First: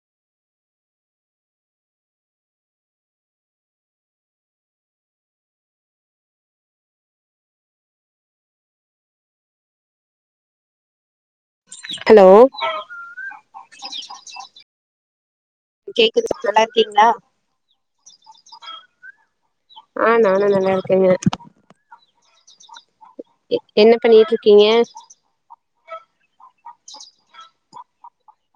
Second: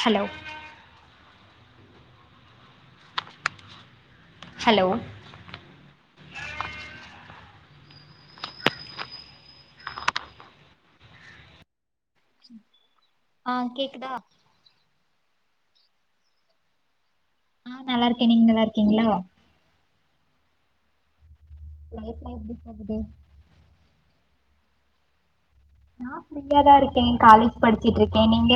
Hello hello hello ஆ கேக்குதா கேக்குது நல்லா இருக்கீங்ளா ஆ நல்லா இருக்கே நீங்க நல்லா இருக்கீங்ளா ஆ நானு நல்லா இருக்கேங்க லைஃப்லா எப்டி போகுது எ என்ன பண்ணிகிட்ருக்கீங்க நா ஃப்ரீயா தா இருக்கே காலேஜ் படிச்சுட்ருக்கே நீங்க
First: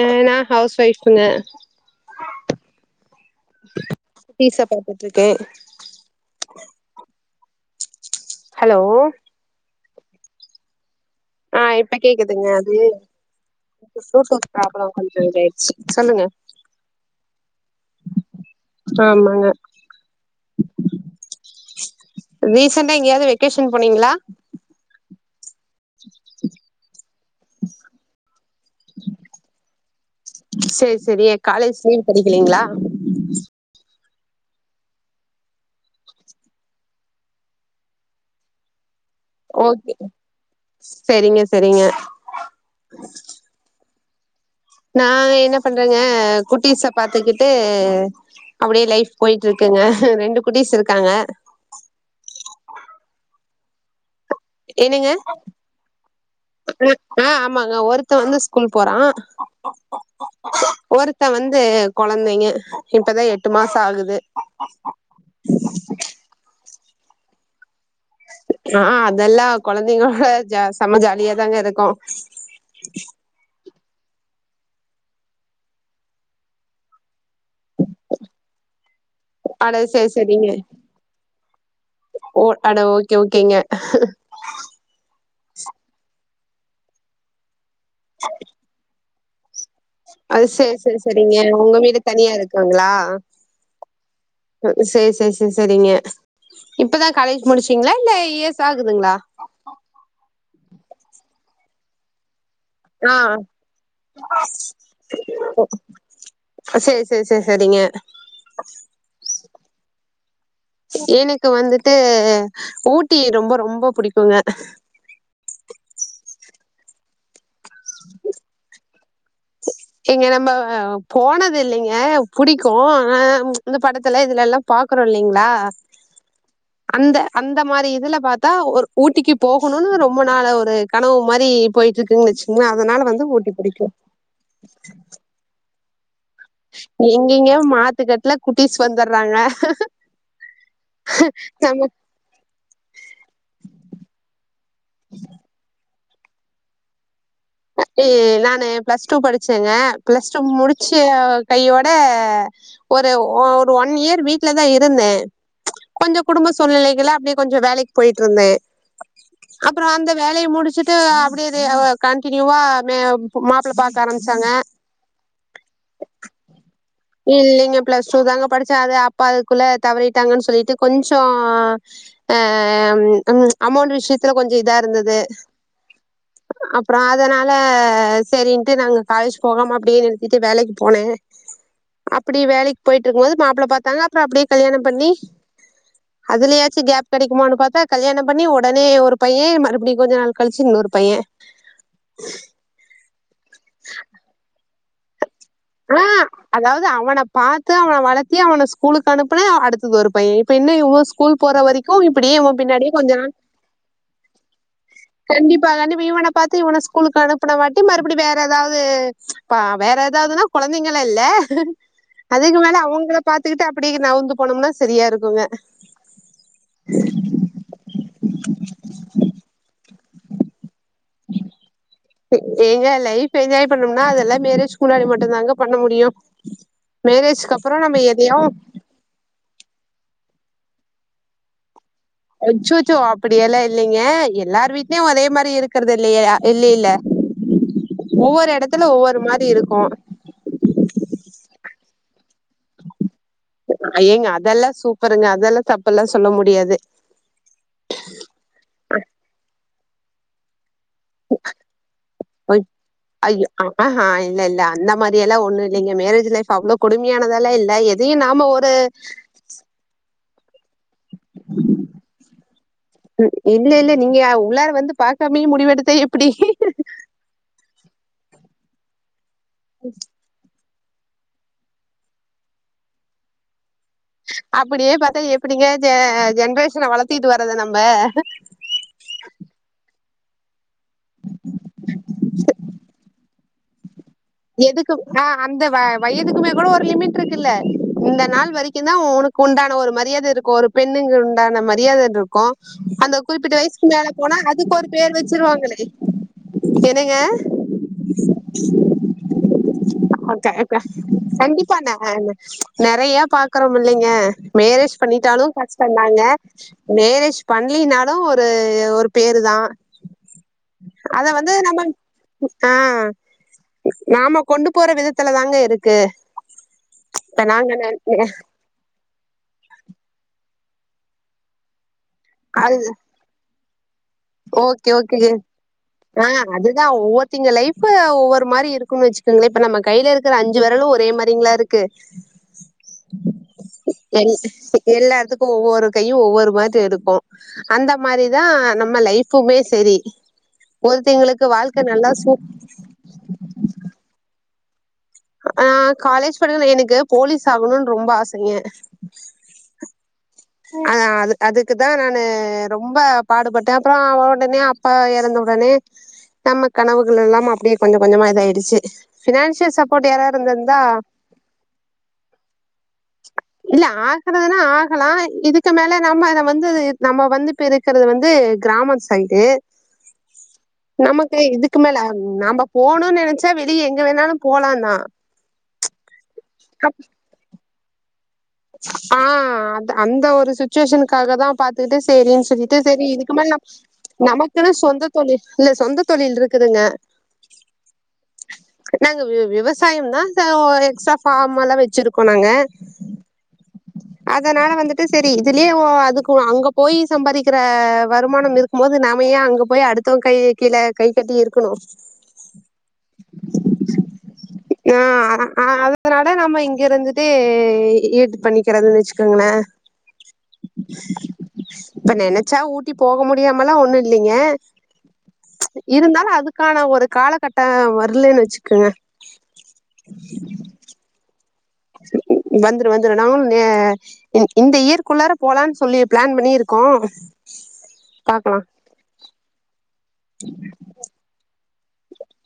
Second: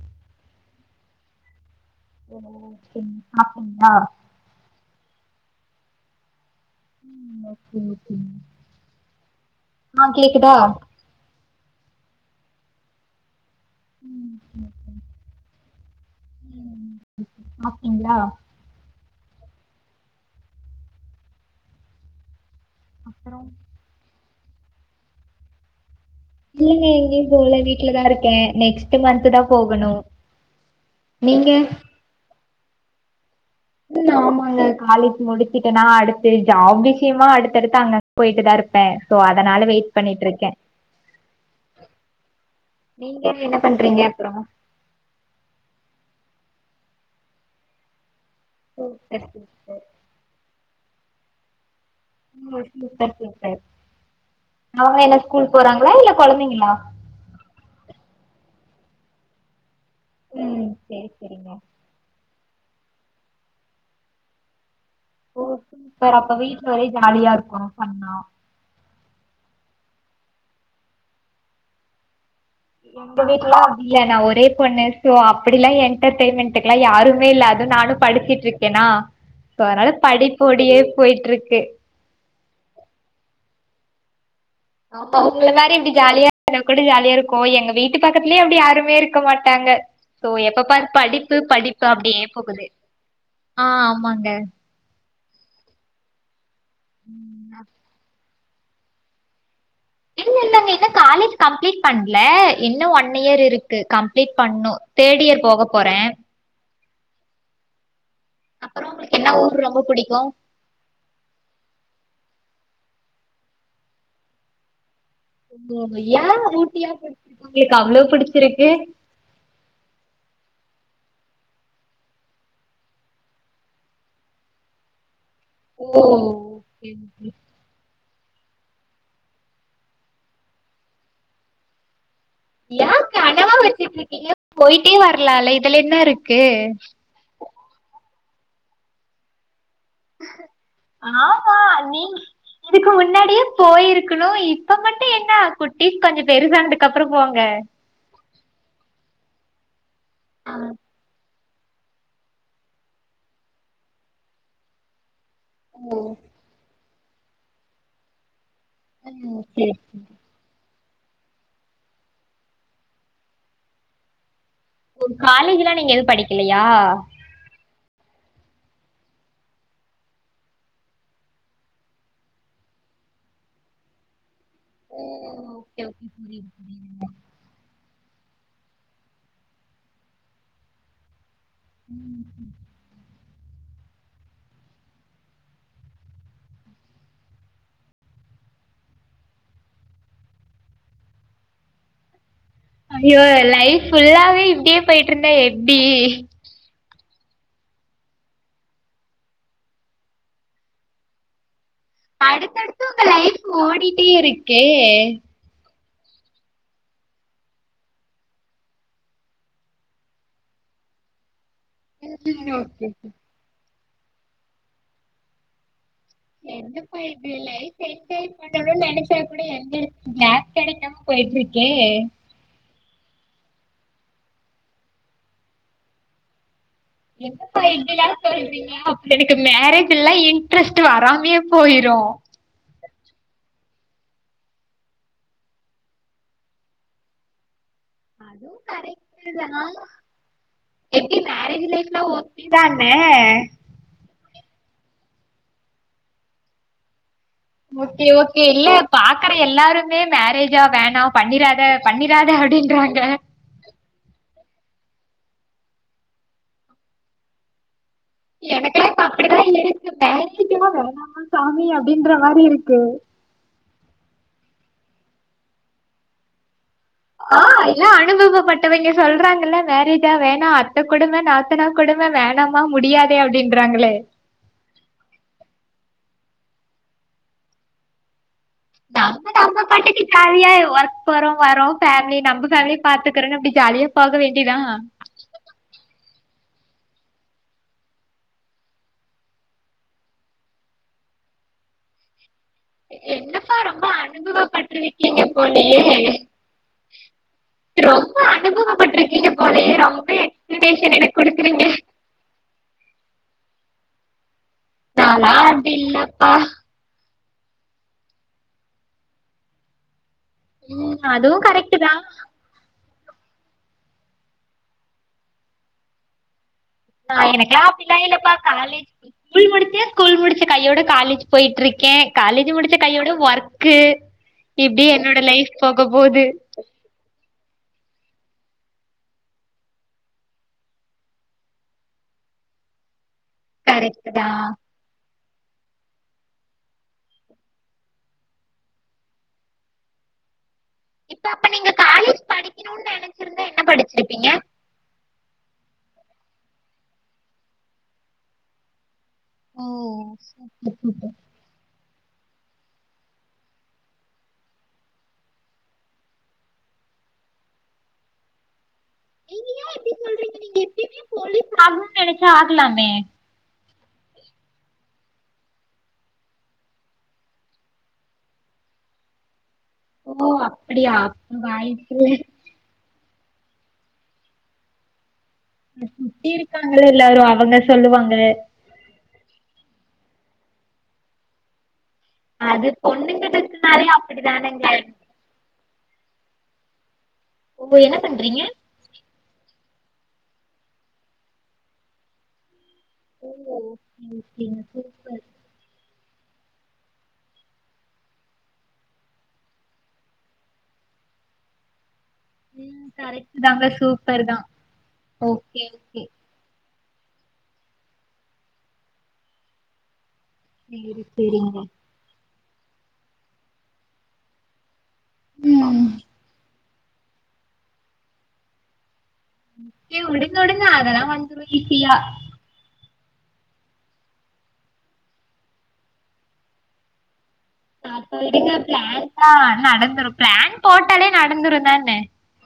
அ நா ஹவுஸ் ஒய்ஃபுங்க ஓ செரிங்க சாப்டீங்ளா போட்ருக்கே ம் ஓகே ஓகே ஹலோ ஆ கேக்குதா ஆ இப்ப கேக்குதுங்க அது கொஞ்ச ம் புளுடூத் பிராப்ள ஓகே. கொஞ்ச இதாயிருச்சு ம் சாப்டீங்ளா ஆமாங்க ரீசென்டா எங்கயாவ்து அப்றோ வெக்கேஷன் போனீங்ளா இல்லங்க எங்கயும் போல வீட்லதா இருக்கே நெக்ஸ்ட் மந்த்துதா போகணு சேரி சேரி நீங்க காலேஜ்லே படி [inaudible] ம் ஆமாங்க காலேஜ் முடிச்சிட்டேனா அடுத்து ஜாப் விஷயமா அடுத்தடுத்து அங்கங்க போயிட்டுதா இருப்பே சோ அதனால வெயிட் ஓகே பண்ணிட்ருக்கே செரிங்க செரிங்க நீங்க என்ன பண்றிங்க நா என்ன பண்றேங்க குட்டீச பாத்துக்கிட்டு அப்டியே லைஃப் சூப்பர் சூப்பர் போயிட்ருக்குங்க ரெண்டு குட்டீஸ் இருக்காங்க ஓ சூப்பர் சூப்பர் அவங்க என்னங்க என்ன ஸ்கூல் போறாங்களா இல்ல கொழந்தைங்களா ஆ ஆமாங்க ஒருத்த வந்து ஸ்கூல் போறா ம் சேரி ஒருத்த சேரிங்க வந்து கொழந்தைங்க இப்பதா எட்டு மாச ஆகுது ஓ சூப்பர் அப்ப வீட்ல ஒரே ஜாலியா இருக்கு ஃபன்னா ஆ அதெல்லா கொழந்தைங்களோட ஜ செம்ம ஜாலியாதாங்க இருக்கு எங்க வீட்லலா அப்டி இல்ல நா ஒரே பொண்ணு சோ அப்டிலா என்டர்டெயின்மெண்ட்டுக்குலா யாரு இல்ல அது நானு படிச்சிட்ருக்கேனா சோ அட அதனால சேரி சேரிங்க படிப்போடியே போய்ட்டுருக்கு ஒ அட ஓகே ஓகேங்க ஆமா உங்ள மாரி இப்டி ஜாலியா கூட ஜாலியா இருக்கு எங்க வீட்டு பக்கத்துலயே அப்டி யாருமே இருக் க மாட்டாங்க சோ அது எப்ப சேரி பாரு சேரி சேரிங்க படிப்பு உங்க படிப்பு வீடு அப்டியே தனியா போகுது இருக்குங்களா ஆ ஆமாங்க செரி செரி செரிங்க இப்பதா காலேஜ் முடிச்சிங்ளா இல்ல இயர்ஸ் ஆகுதுங்ளா இல்ல இல்லங்க இன்னு காலேஜ் கம்ப்ளீட் பன்ல இன்னு ஆ ஒன்னியர் இருக்கு கம்ப்ளீட் பன்னு தேர்ட் இயர் போக போறே சேர் சேர் சேர் சேரிங்க அப்புறம் உங்களுக்கு என்ன ஊர் ரொம்ப பிடிக்கும் எனக்கு வந்துட்டு ஊட்டி ரொம்ப ரொம்ப புடிக்குங்க ஓ ஏ ஊட்டியா பிடிச்சிருக் உங்களுக்கு அவ்ளோ பிடிச்சிருக்கு எங்க நம்ம போனதில்லிங்க புடிக்கு ஆ இந்த படத்துல இதுலெல்லா பாக்றோ இல்லிங் ஓ அந்த அந்த மாரி இதுல பாத்தா ஒரு ஊட்டிக்கு போகணுனு ரொம்ப நாள ஒரு கனவு மாரி போயிட்ருக்கு ஏ கனவா வச்சிட்ருக்கிங்க போய்ட்டே வர்லால இதுல என்ன இருக் எங்கெங்க மாத்துக்கட்ல குட்டிஸ் வந்துடுறாங்க ஆமா நமக்கு நீங்க இதுக்கு முன்னாடியே போயிருக்கணு இப்ப மட்டு என்ன குட்டிஸ் கொஞ்ச பெருசானதுக்கப்ற போங்க எ நானு ப்ளஸ் டூ படிச்சேங்க ப்ளஸ் டூ முடிச்சு கையோட ஒரு ஒரு ஒன் இயர் வீட்லதா இருந்தே கொஞ்சோ குடும்ப சூழ்நிலைகள்ல அப்டியே கொஞ்ச வேலைக் போய்ட்ருந்தே ம், சரி அப்றோ அந்த வேலைய முடிச்சுட் ட்டு அப்டியே எ ஒ கண்டினியூவா மே மாப்ள பாக்க ஆரம்பிச்சாங்க ஒ காலேஜ்ல்லா நீங்க எது படிக்கலையா இல்லங்க ப்ளஸ் டூ தாங்க படிச்சே அது அப்பா அதுக்குள்ள தவறிட்டாங்கன் சொல்லிட்டு கொஞ்சோ அ ம் ம் அமெண்ட் விஷயத் துல கொஞ்ச இதா ஓ இருந்தது ஓகே ஓகே புரியுது அப்ற புரியுதுங்க அதனால செரின்ட்டு நாங்க காலேஜ் போகாமா அப்டியே நிறுத்திட்டு வேலக்கு போனே அப்டி வேலைக்கு போயிட்ருக்கும் போது மாப்ள பாத்தாங்க அப்ற அப்டியே கல்யாணம் பண்ணி அதுலயாச்சு கேப் கெடைக்குமானு பாத்தா கல்யாணம் பண்ணி ஒடனே ஒரு பைய மறுபடி கொஞ்ச நாள் கழிச்சு இன்னொ ரு பையேன் ஐயோ லைஃப் ஃபுல்லாவே இப்டியே போய்ட்ருந்தா ஆ அதாவ்து அவன பாத்து அவன வளத்தி அவன ஸ்கூலுக்கு அனுப்புனே அடுத்தது ஒரு பையெ இப்ப இன்னு இவ ஸ்கூல் போற வரி அடுத்தடுத்து ஒங்க லைஃப் ஓடிட்டேருக்கே [unintelligible] ப்ப இவன பாத்தே இவன ஸ்கூலுக்கு அனுப்புன வாட்டி மறுப்டி வேற எதாவ்து பா வேற எதாவ்துனா கொழந்தைங்கள இல்ல ம் அதுக்கு மேல ஓகே அவுங்கள பாத்துக்கிட்டு அப்டி நவுந்து போனோம்னா சரியாருக்குங்க என்னப்பா இது லைஃப்ஃப என்ஜாய் பண்ணணுன் நெனச்சா கூட எங்கருக்கு கேப் கெடைக்காம போய்ட்ருக்கே ஏங்க லைஃப் என்ஜாய் பண்ணும்னா அதெல்லா மேரேஜ்க்கு முன்னாடி மட்டுந்தாங்க பண்ண முடியு மேரேஜ்க்கு என்னப்பா அப்றோ நம்ம இப்டிலா எதையு சொல்ட்றீங்க எனக்கு மேரேஜெல்லா இ ன்ட்ரெஸ்ட் வராமே போயிரு அச்சோச் சோ அப்டியெல்லா இல்லீங்க எல்லார் வீட்லயு ஒரே மாரி இருக்கறது இல்லயா இல்லீல்ல அதுவு கரெக்ட்டு மாரி தா இருக்கு எப்டி மேரேஜ் லைஃப் லா ஓகே தானே அதெல்லா சூப்பருங்க அதெல்லா தப்புல்லா சொல்ல முடியாது ஓகே ஓகே இல்ல பாக்கற எல்லாருமே மேரேஜா வேண் ணா பண்ணிராத பண்ணிராத ஒய் அப்டின்றாங்க ஐயோ ஆஹா இல்ல இல்ல அந்த மாரி எல்லா ஒண்ணு இல்லங்க மேரேஜ் லைஃப் அவ்ளோ கொடுமயானதெல்லா இல்ல எ தி நாம ஒரு எனக்கெல்லாம் இப்ப அப்படிதான் இருக்கு மேரேஜா வேணாமா சாமி அப்படின்ற இல்லெல்ல நீங்க ய உள்ளார வந்து பாக்காமே முடிவெடுத்தா எப்டி ஆ இலா அனுபவப்பட்டவய்ங்க சொல்றாங்கல்ல மேரேஜா வேணா அ த்த கொடும நாத்தனா கொடும வேணாமா முடியாதே அப்டின்றாங்களே அப்பிடியே பாத்தா எப்டிங்க ஜ ஜென்ரேஷ்ன வளத்திட்டு வர்றது நம்ப நம்ப நம்ப பாட்டுக்கு ஜாலியா ஒர்க் போறோ வரோ ஃபேமிலி நம்ப ஃபேமிலி பாத்துக்கறே அப்டி எதுக்கு ஆ அந்த வ வயதுக்குமே கூட ஒரு லிமிட்ருக்குல்ல இந்த நாள் வரைக்கு தா உனக்கு உண்டான ஒரு மரியாத இருக்கு ஒரு பெண் ங்கள்உண்டான மரியாதன்ரு க்கு அந்த குறிப்பிட்ட என்னப்பா ரொம்ப வயசுக் மேல போனா அதுக்கு ஒரு பேர் அனுபவப்பட்டிருக்கீங்க வச்சிருவாங்களே போலயே என்னங்க ரொம்ப அனுபவப்பட்டிருக்கீங்க போலயே ரொம்ப க க எக்ஸ்பிளனேஷன் எனக்கு கொடுக்குறீங்க கண்டிப்பா ந அ நறையா பா பாக்கணுமுல்லைங்க மேரேஜ் நான்லாம் பண்ணிட்டாலு அப்படி கஷ்டொ தாங்க இல்லப்பா மேரேஜ் பண்லினாலு ஒரு ஒரு பேரு தா ம் அத அதுவும் வந்து கரெக்ட் நம்ம தான் ஆ நாம கொண்டு போற விதத்துல தாங்க இருக்கு நா இப்ப எனக்லா நாங்க அப்பில்லா இல்லப்பா காலேஜ் ஸ்கூல் முடிச்சே ஸ்கூல் முடிச்ச கையோட காலேஜ் போய்ட்ருக்கே காலேஜு அது முடிச்ச கையோட ஒர்க்கு இப்டி ஓகே என்னோட ஓகேங்க லைஃப் போக போது ஆ அதுதா ஒவ்வொர்த்திங்க லைஃப்ஃபு ஒவ்வொர் து மாரி இருக்கு வச்சுக்கோங்ளே இப்ப நம்ம கைலருக்ற அஞ்சு வெரலு ஒரே மாரிங்ளா இருக்கு கரெக்ட் தா எல் ப்ப எல்லாத் க்கு ஒவ்வொரு கையு ஒவ்வொரு பாத்து எடுக்கு அந்த மாரிதா நம் ம லைஃப்ஃபுமே சேரி இப்ப அப்ப நீங்க காலேஜ் படிக்ணுன் நெனைச்சிருந்தா என்ன படிச்சிருப்பீங்க ஆ காலேஜ் படிக்ல எனக்கு போலீஸ் ஆகணுன் ரொம்ப ஆசைங்க ம் அதா அது அதுக்கு தா நானு ரொம்ப பாடுபட்டே அப்பறோ அவ ஒடனே அப்பா எறந்த உடனே நம்ம கனவுகள் எல்லாம் அப்டியே கொஞ்சோ கொஞ்சமா இதாய்டுச்சு நீங்க ஏ பினான்சியல் இப்டி சப்போர்ட் யாரா சொல்றீங்க இருந்து நீங்க இருந்தா எப்பயுமே போலீஸ் ஆகணுன் நெனச்சா ஆகலாமே இல்ல ஆகுறதுன்னா ஆகலா இதுக்கு மேல நம்ம வந்து நம்ம வந்து இப்ப இருக்கிறது வந்து கிராமங் சைடு ஓ அப்டியா நமக்கு அப்ப இதுக்கு மேல வாய்ப்பில்ல நாம போணுன்னு இ நெனச்சா வெளிய எங்க வேணாலு போலா தா சுத்தி இருக்காங்கள எல்லாரு அவங்க சொல்லுவாங்க ஆ அந்த ஒரு சுச்சுவேஷனுக்காக தா பாத் து செரின்னு அது சொல்லிட்டு செரி இதுக்கு மேல பொண்ணுங்களுக்குனாலே அப்டிதானங்க நமக்குன்னு சொந்த தொழில் இல்ல சொந்த தொழில் இருக்குதுங்க ஒங்க என்ன பண்றீங்க சயம் தான் தய்யோய எக்ஸ்ட்ரா ஃபார்மல்லா வச்சிருக்கோ நாங்க ஓ! ஓகே, ஓகேங்க. அதனால வந்துட்டு சூப்பர். செரி இதுலயே ஓ அது குவா அங்க போய் சம்பாரிக்கிற வருமானம் இருக்கும் போது நாமயே அங்க போய் அடுத்தவங்க கை கீழே கை கட் டி இருக்கணு உம் கரெக்ட் தாங்க சூப்பர் தா ஓகே ஓகே இருந்துட்டே இ யூஸ் பண்ணிக்கிறதுன்னு வச்சுக்கோங்கலே சேரி சேரிங்க ச்ச ஊட்டி போக முடியாமல்லா ஒண்ணு இல்லைங்க ம். இருந்தாலு அதுக் கானா ஒரு காலகட்டோ வரலன்னு வச்சுக்கங்க உடுங்க உடுங்க அதெல்லா வந்துரு ஈசியா வந்துரு வந்துரு நாவுனே இந்த இயர்கக்குள்ளார போலான்னு சொல்லி பிளான் பண்ணியிருக்கோ அதவிடுங்க பிளான் தா நடந்துரு பிளான் போட்டாலே நடந்துரு தான்னே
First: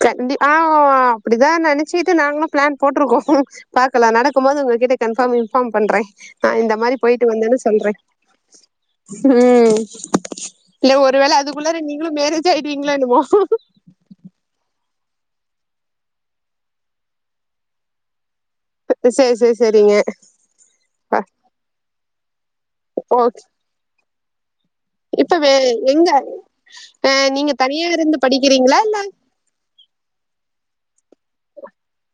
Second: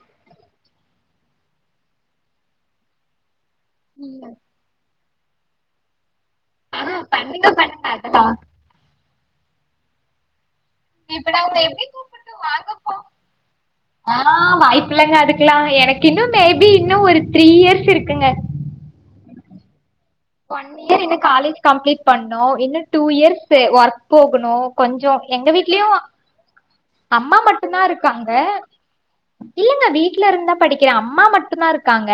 கண்டிப்பா ஆ அப்படிதா நெனைச்சிட்டு நாங்களு பிளான் போட்டிருக்கோ பாக்கலா ம். நடக்கும் போது உங்க கிட்ட கன்பார்ம் இன்ஃபார்ம் பண்ற நா இந்த ஆ மாரி போயிட்டு பண்ணுங்க, வந்தேன்னு பண்ணுங்க சொல்றே அதெல்லாம். உம் இல்ல இப்ப ஒருவேள நான் உங்கள அதுக்குள்ள எப்படி நீங்களு கூப்பிடட்டும்? மேரேஜ் வாங்க ஆயிட்டுவீங்கலோ என்னுமோ இல்லங்க அதுக்கெல்லா எனக்கு இன்னு மேபி இன்னு ஒரு த்ரீ இயர்ஸ் இருக்குங்க அது சேரி சேரி சேரிங்க ஒன் இயர் இன்ன காலேஜ் கம்ப்ளீட் பண்ணு இன்னு டூ ஓகே இயர்ஸ் ஒர்க் போகணு கொஞ்சோ இப்ப எங்க வே வீட்லயு எங்க ஆ அம்மா நீங்க மட்டு தா தனியா இருந்து இருக்காங்க படிக்கிறீங்களா இல்ல இல்லங்க வீட்டுல இருந்தா படிக்கிற அம்மா அம்மா மட்டு தா இருக்காங்க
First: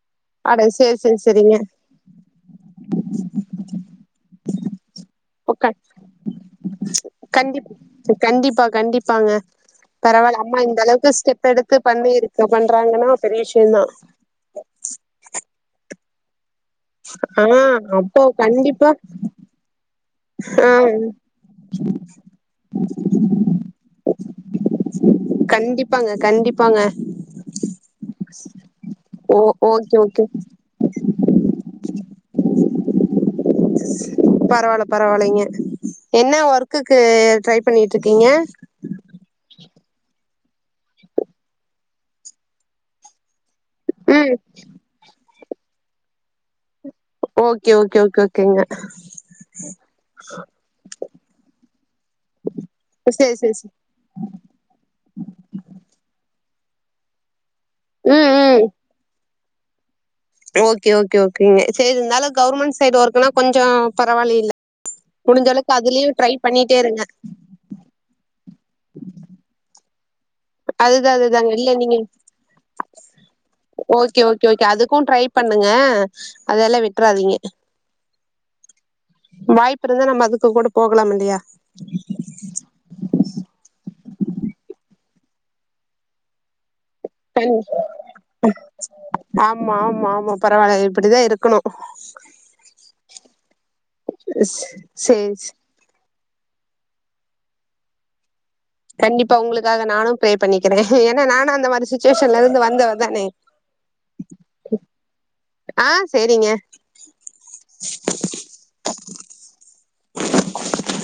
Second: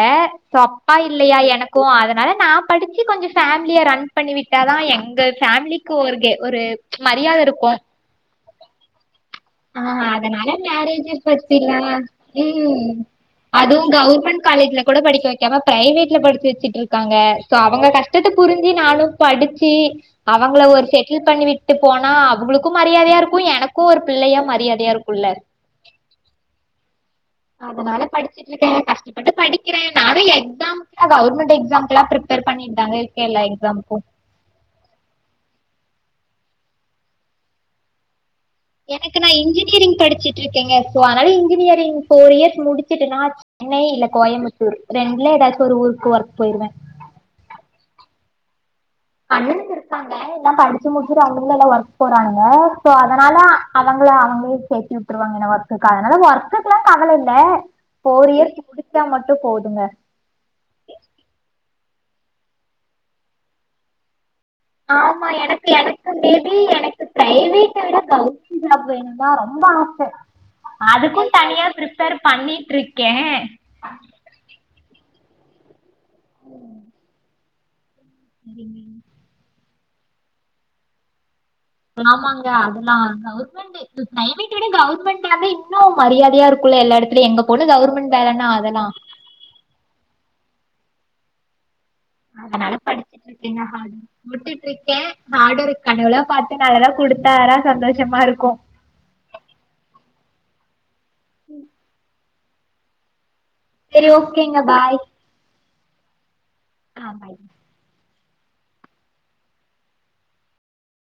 அட அப்பா சேரி சேரி இல்லையா சேரிங்க எனக்கு அதனால நா படிச்சு கொஞ்சோ ஃபேமிலிய ரன் பண்ணி விட்டாதா எங்க எங்க ஓகே ஃபேமிலிலிக்கு ஒரு ஒரு மரியாத கண்டிப் இருக்கு கண்டிப்பா கண்டிப்பாங்க ஆ பரவால்ல அதனால அம்மா இந்த அளவுக்கு மேரேஜ் ஸ்டெப் எடுத்து பத்திலா பண்ணி இருக்கு உம் பண்றாங்கன்னா பெரிய விஷயந்தா அதுவு கவர்மெண்ட் கால் லேஜ்ல கூட படிக்க வைக்காம பிரவேட்ல படிச்சு வச்சுட்டு இருக்காங்க ஆ சோ அவங்க அப்போ கஷ்டத்த புரிஞ்சி கண்டிப்பா நானு படிச்சு அவங்கள ஒரு ஆ செட்டில் பண்ணி விட்டு போனா அவுங்களுக்கு மரியாதயா இருக்கு எனக்கு ஒரு பிள்ளையா மரியாதையா இருக்கும்ல்ல கண்டிப்பாங்க கண்டிப்பாங்க அதனால படிச்சட்டு இருக்கே கஷ்டப்பட்டு ஓ படிக்கிற ஓகே நானு ஓகே எக்ஸாம்க கவர்ன்மெண்ட் எக்ஸாம்கெல்லா பிப்பேர் பண்ணிட்தாங்க இருக்கே எல்ல எக்ஸாம்க்கு பரவால்ல பரவாயலைங்க என்ன ஒர்க்குக்கு ட்ரை பண்ணிட்டு இருக்கீங்க எனக்கு நா இன்ஜினியரிங் படிச்சிட்டு இருக்கேங்க சோ அதனால இன்ஜினியரிங் போர் இயர்ஸ் முடிச்சுட்டனா சென்னை இல்ல ம் கோயம்புத்தூர் ரெண்டுல ஏதாச்சு ஒரு ஊருக்கு ஒர்க் போயிருவே ஓகே ஓகே ஓகே ஓகேங்க அண்ணனுக்கு இருக்காங்க எல்லா படிச்சு முடிச்சுட்டு அங்கங்கள எல்லா ஒர்க் போறாங்க சோ சேரி அதனால சேரி சே அவங்க ஃபுல்லா அவங்கே சேத்து விட்டுருவாங்க ஒர்க் அதனால ஒர்க் எல்லா கவல இல்ல ம் போர் இயர்ஸ் ம் புடிச்சா மட்டு போதுங்க ஓகே ஓகே ஓகேங்க சேரி இருந்தாலு கவர்மெண்ட் சைட் ஒர்க்ன்னா கொஞ்சோ பரவாயில்லைல ஆமா எனக்கு எனக்கு மே பி பண்ணிட்டே இருங்க எனக்கு பிரைவேட்ட விட கவரமெண்ட் ஜாப் வேணுனுதா ரொம்ப ஆச அதுதா அதுதாங்க இல்ல நீங்க பண்ணிட்டு இருக்கே ஓகே ஓகே ஓகே அது க்கு ட்ரை பண்ணுங்க அதெல்லா விட்றாதிங்க சரிங்க வாய்ப்பு இருந்தா நம்ம அதுக்கு கூட போகலாம் இல்லையா ஆமாங்க அதெல்லா கவர்மெண்ட்டு இது பிரைவேட் விட கவர்மெண்ட் ஜாப்பே இன்னு மரியாதையா இருக் அதெல்லா ஆமா ஆமா ஆமா பரவாயில்ல இப்படிதா இருக்கணு அதனால படிச்சட்டு இருக்கேங்க ஹார்டு வொர்க் போட்டுட்டு இருக்கே சேரி ஹார்டு வொர்க் கடவுளா பாத் து நல்லதா குடுத்தாரா சந்தோஷமா இருக்கு கண்டிப்பா உங்களுக்காக நானு ப்ரே பண்ணிக்கிறே ஏன்னா நானு அந்த மாரி சுச்சுவேஷன்ல இருந்து வந்தவ தானே சேரி ஓகேங்க பாய் ஆ சேரிங்க ஆ பாய்